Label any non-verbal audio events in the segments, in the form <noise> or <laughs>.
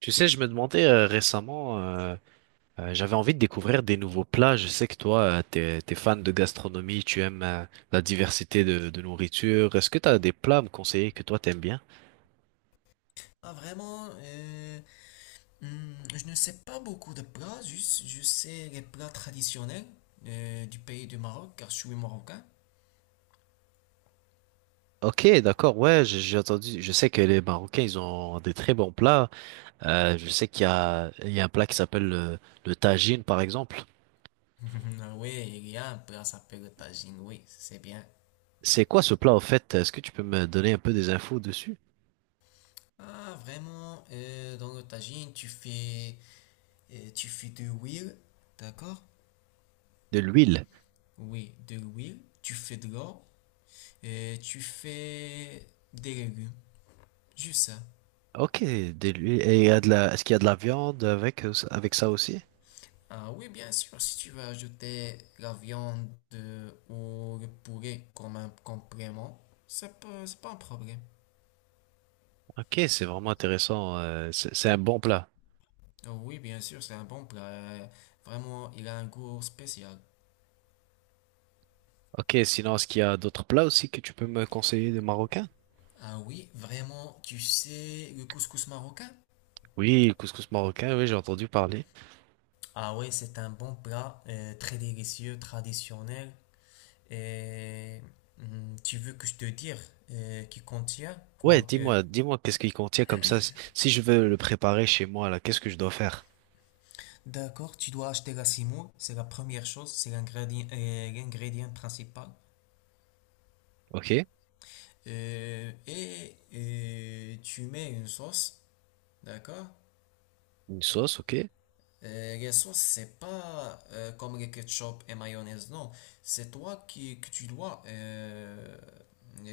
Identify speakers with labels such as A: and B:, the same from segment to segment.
A: Tu sais, je me demandais récemment, j'avais envie de découvrir des nouveaux plats. Je sais que toi, t'es fan de gastronomie, tu aimes la diversité de nourriture. Est-ce que t'as des plats à me conseiller que toi t'aimes bien?
B: Ah, vraiment, je ne sais pas beaucoup de plats, juste je sais les plats traditionnels du pays du Maroc, car je suis marocain.
A: Ok, d'accord, ouais, j'ai entendu, je sais que les Marocains, ils ont des très bons plats. Je sais qu'il y a un plat qui s'appelle le tagine, par exemple.
B: <laughs> Ah oui, il y a un plat qui s'appelle le tagine, oui, c'est bien.
A: C'est quoi ce plat, au fait? Est-ce que tu peux me donner un peu des infos dessus?
B: Ah, vraiment, dans le tagine, tu fais de l'huile, d'accord?
A: De l'huile.
B: Oui, de l'huile, tu fais de l'eau, et tu fais des légumes, juste ça.
A: Ok, de l'huile. Et il y a de la, est-ce qu'il y a de la viande avec, avec ça aussi?
B: Ah oui, bien sûr, si tu veux ajouter la viande ou le poulet comme un complément, c'est pas un problème.
A: Ok, c'est vraiment intéressant. C'est un bon plat.
B: Ah oui, bien sûr, c'est un bon plat. Vraiment, il a un goût spécial.
A: Ok, sinon, est-ce qu'il y a d'autres plats aussi que tu peux me conseiller de marocains?
B: Ah oui, vraiment, tu sais le couscous marocain?
A: Oui, le couscous marocain, oui, j'ai entendu parler.
B: Ah ouais, c'est un bon plat, très délicieux, traditionnel. Et tu veux que je te dise qui contient
A: Ouais,
B: quoi?
A: dis-moi, dis-moi qu'est-ce qu'il contient comme ça. Si je veux le préparer chez moi, là, qu'est-ce que je dois faire?
B: D'accord, tu dois acheter la semoule, c'est la première chose, c'est l'ingrédient l'ingrédient principal.
A: Ok,
B: Et tu mets une sauce, d'accord?
A: une sauce, ok.
B: La sauce, c'est pas comme les ketchup et mayonnaise, non. C'est toi qui que tu dois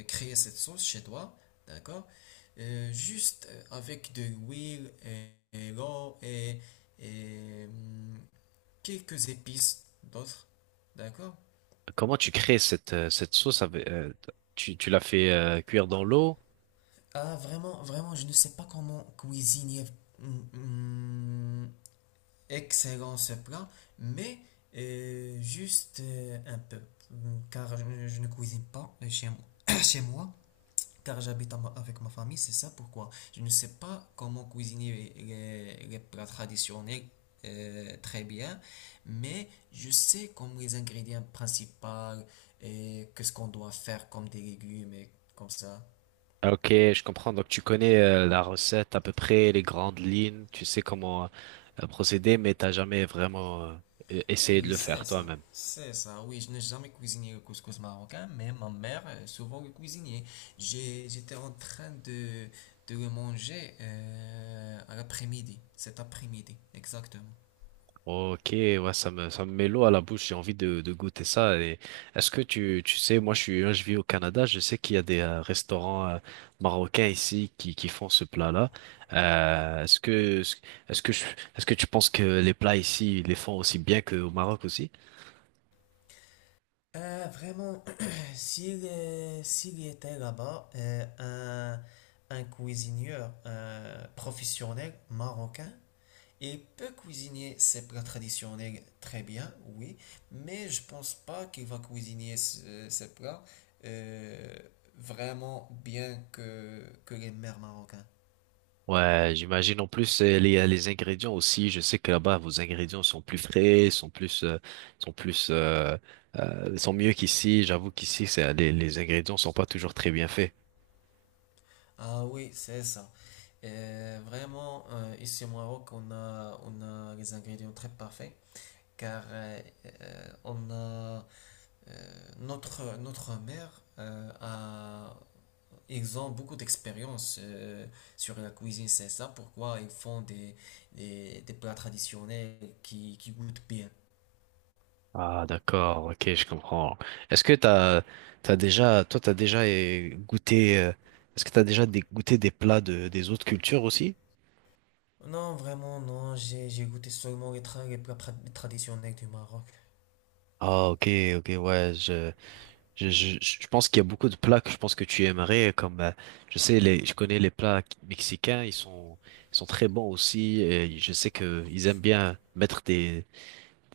B: créer cette sauce chez toi, d'accord? Juste avec de l'huile et l'eau et quelques épices d'autres, d'accord?
A: Comment tu crées cette, cette sauce avec, tu, tu l'as fait cuire dans l'eau?
B: Ah, vraiment, vraiment, je ne sais pas comment cuisiner mm, mm, excellent ce plat, mais juste un peu. Car je ne cuisine pas chez moi, <coughs> <clears throat> chez moi, car j'habite avec ma famille, c'est ça pourquoi. Je ne sais pas comment cuisiner les plats traditionnels très bien, mais je sais comme les ingrédients principaux et qu'est-ce qu'on doit faire comme des légumes et comme ça.
A: Ah, ok, je comprends. Donc tu connais la recette à peu près, les grandes lignes, tu sais comment procéder, mais t'as jamais vraiment essayé de
B: Oui,
A: le
B: c'est
A: faire
B: ça.
A: toi-même.
B: C'est ça, oui, je n'ai jamais cuisiné le couscous marocain, mais ma mère souvent le cuisinait. J'étais en train de le manger à l'après-midi, cet après-midi, exactement.
A: Ok, ouais, ça me met l'eau à la bouche, j'ai envie de goûter ça. Et est-ce que tu sais, moi je suis, hein, je vis au Canada, je sais qu'il y a des restaurants marocains ici qui font ce plat-là. Euh, est-ce que, est-ce que je- est-ce que tu penses que les plats ici, ils les font aussi bien qu'au Maroc aussi?
B: Ah, vraiment, <clears throat> s'il y était là-bas, un cuisinier professionnel marocain, il peut cuisiner ses plats traditionnels très bien, oui, mais je pense pas qu'il va cuisiner ces plats euh, vraiment bien que les mères marocains.
A: Ouais, j'imagine en plus les ingrédients aussi. Je sais que là-bas, vos ingrédients sont plus frais, sont plus, euh, sont mieux qu'ici. J'avoue qu'ici, c'est, les ingrédients sont pas toujours très bien faits.
B: Ah oui, c'est ça. Vraiment, ici au Maroc, on a les ingrédients très parfaits, car on a notre mère ils ont beaucoup d'expérience sur la cuisine, c'est ça pourquoi ils font des plats traditionnels qui goûtent bien.
A: Ah, d'accord, ok, je comprends. Est-ce que t'as, t'as déjà, toi, t'as déjà eh, goûté, est-ce que t'as déjà des- goûté des plats de, des autres cultures aussi?
B: Non, vraiment, non, j'ai goûté seulement les plats traditionnels du Maroc.
A: Ah, ok, ok, ouais, je pense qu'il y a beaucoup de plats que je pense que tu aimerais, comme, je sais, je connais les plats mexicains, ils sont très bons aussi, et je sais que ils aiment bien mettre des,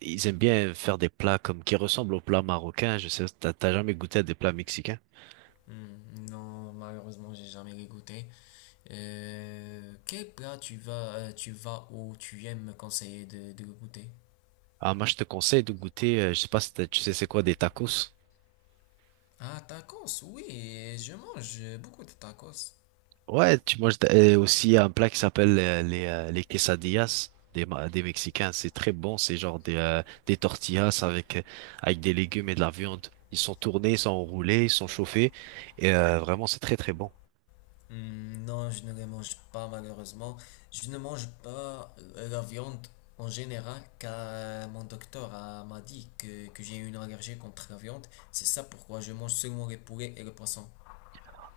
A: ils aiment bien faire des plats comme qui ressemblent aux plats marocains. Je sais, t'as jamais goûté à des plats mexicains?
B: Hmm, non, malheureusement, j'ai jamais les goûté. Quel plat tu vas ou tu aimes me conseiller de goûter?
A: Ah, moi, je te conseille de goûter, je sais pas si t'as- tu sais c'est quoi, des tacos.
B: Ah, tacos, oui, je mange beaucoup de tacos.
A: Ouais, tu manges aussi un plat qui s'appelle les quesadillas des, Ma- des Mexicains. C'est très bon, c'est genre des tortillas avec, avec des légumes et de la viande. Ils sont tournés, ils sont enroulés, ils sont chauffés. Et vraiment, c'est très très bon.
B: Hmm, non, je ne les mange pas malheureusement. Je ne mange pas la viande en général car mon docteur m'a dit que j'ai une allergie contre la viande. C'est ça pourquoi je mange seulement les poulets et le poisson.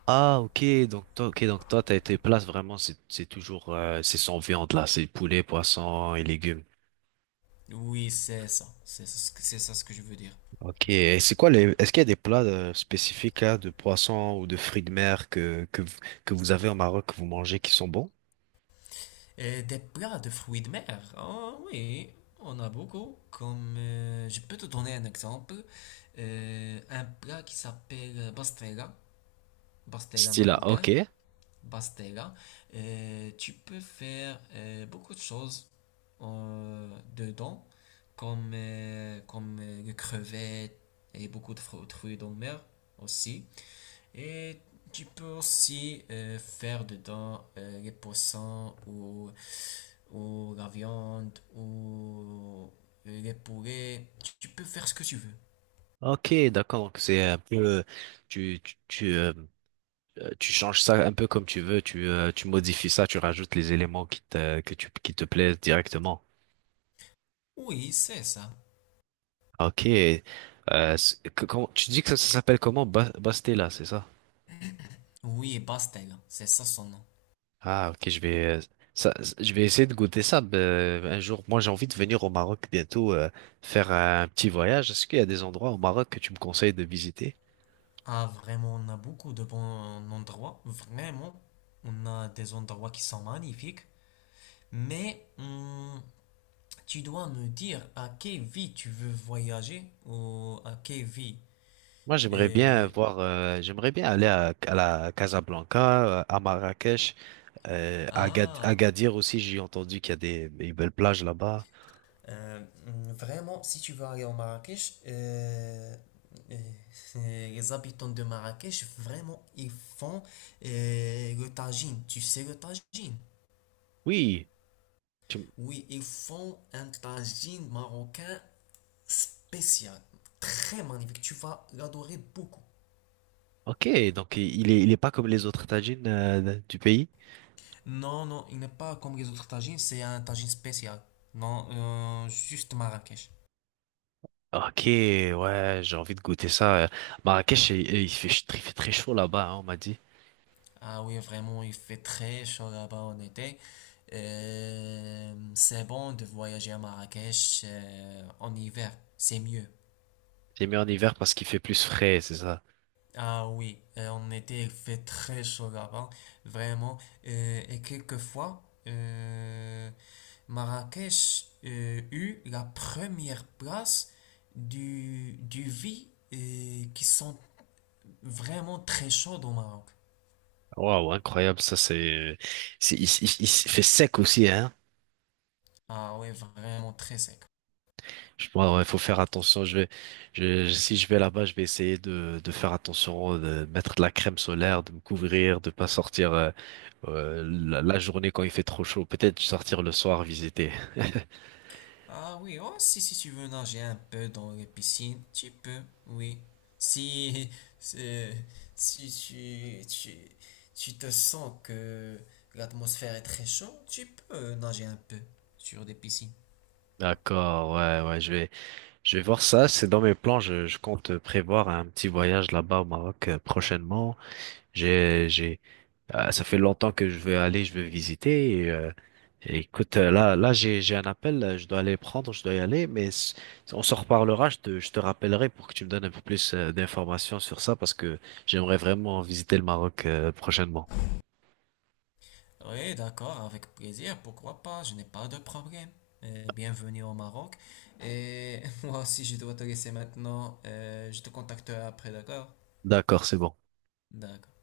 A: Ah, ok, donc toi, t'as été place vraiment, c'est toujours, c'est sans viande là, c'est poulet, poisson et légumes.
B: Oui, c'est ça. C'est ça, c'est ça ce que je veux dire.
A: Ok, et c'est quoi les... Est-ce qu'il y a des plats spécifiques là, de poisson ou de fruits de mer que, que vous avez au Maroc, que vous mangez, qui sont bons?
B: Et des plats de fruits de mer. Ah oui, on a beaucoup. Comme je peux te donner un exemple. Un plat qui s'appelle bastella, bastella
A: Style là,
B: marocain.
A: ok.
B: Bastega, tu peux faire beaucoup de choses euh, dedans, comme les crevettes et beaucoup de fruits de mer aussi. Et tu peux aussi faire dedans les poissons ou la viande ou les poulets. Tu peux faire ce que tu veux.
A: Ok, d'accord. Donc c'est un peu... Tu, tu, tu, euh, tu changes ça un peu comme tu veux, tu, tu modifies ça, tu rajoutes les éléments qui te, que tu, qui te plaisent directement.
B: Oui, c'est ça.
A: Ok. Tu dis que ça s'appelle comment? Bastella, c'est ça?
B: Oui, Bastega, c'est ça son nom.
A: Ah, ok, ça, je vais essayer de goûter ça un jour. Moi, j'ai envie de venir au Maroc bientôt, faire un petit voyage. Est-ce qu'il y a des endroits au Maroc que tu me conseilles de visiter?
B: Ah, vraiment, on a beaucoup de bons endroits. Vraiment, on a des endroits qui sont magnifiques. Mais tu dois me dire à quelle vie tu veux voyager ou à quelle vie.
A: Moi, j'aimerais bien
B: Et-
A: voir, j'aimerais bien aller à la Casablanca, à Marrakech.
B: ah,
A: Agadir aussi, j'ai entendu qu'il y a des belles plages là-bas.
B: Vraiment, si tu veux aller au Marrakech, euh, <laughs> les habitants de Marrakech, vraiment, ils font le tagine. Tu sais le tagine?
A: Oui, tu-
B: Oui, ils font un tagine marocain spécial, très magnifique. Tu vas l'adorer beaucoup.
A: ok, donc il est pas comme les autres tagines du pays.
B: Non, non, il n'est pas comme les autres tagines, c'est un tagine spécial. Non, juste Marrakech.
A: Ok, ouais, j'ai envie de goûter ça. Marrakech, il, il fait très chaud là-bas, hein, on m'a dit.
B: Ah oui, vraiment, il fait très chaud là-bas en été. C'est bon de voyager à Marrakech en hiver, c'est mieux.
A: J'ai mis en hiver parce qu'il fait plus frais, c'est ça.
B: Ah oui, en été, il fait très chaud là-bas, vraiment. Et quelquefois, Marrakech eut la première place du vie qui sont vraiment très chauds au Maroc.
A: Waouh, incroyable, ça c'est, il fait sec aussi, hein.
B: Ah ouais vraiment très sec.
A: Je, il faut faire attention. Si je vais là-bas, je vais essayer de faire attention, de mettre de la crème solaire, de me couvrir, de pas sortir la, la journée quand il fait trop chaud. Peut-être sortir le soir visiter.
B: Ah oui, oh, si, si tu veux nager un peu dans les piscines, tu peux, oui. Si, <laughs> euh, si tu, tu, tu te sens que l'atmosphère est très chaude, tu peux nager un peu sur des piscines.
A: D'accord, ouais, ouais, je vais voir ça. C'est dans mes plans. Je compte prévoir un petit voyage là-bas au Maroc prochainement. J'ai, j'ai, ça fait longtemps que je veux aller, je veux visiter. Et écoute, là, j'ai un appel, je dois aller prendre, je dois y aller, on s'en reparlera. Je te rappellerai pour que tu me donnes un peu plus d'informations sur ça parce que j'aimerais vraiment visiter le Maroc prochainement.
B: Oui, d'accord, avec plaisir, pourquoi pas, je n'ai pas de problème. Bienvenue au Maroc. Et <laughs> moi aussi, je dois te laisser maintenant. Je te contacterai après, d'accord?
A: D'accord, c'est bon.
B: D'accord.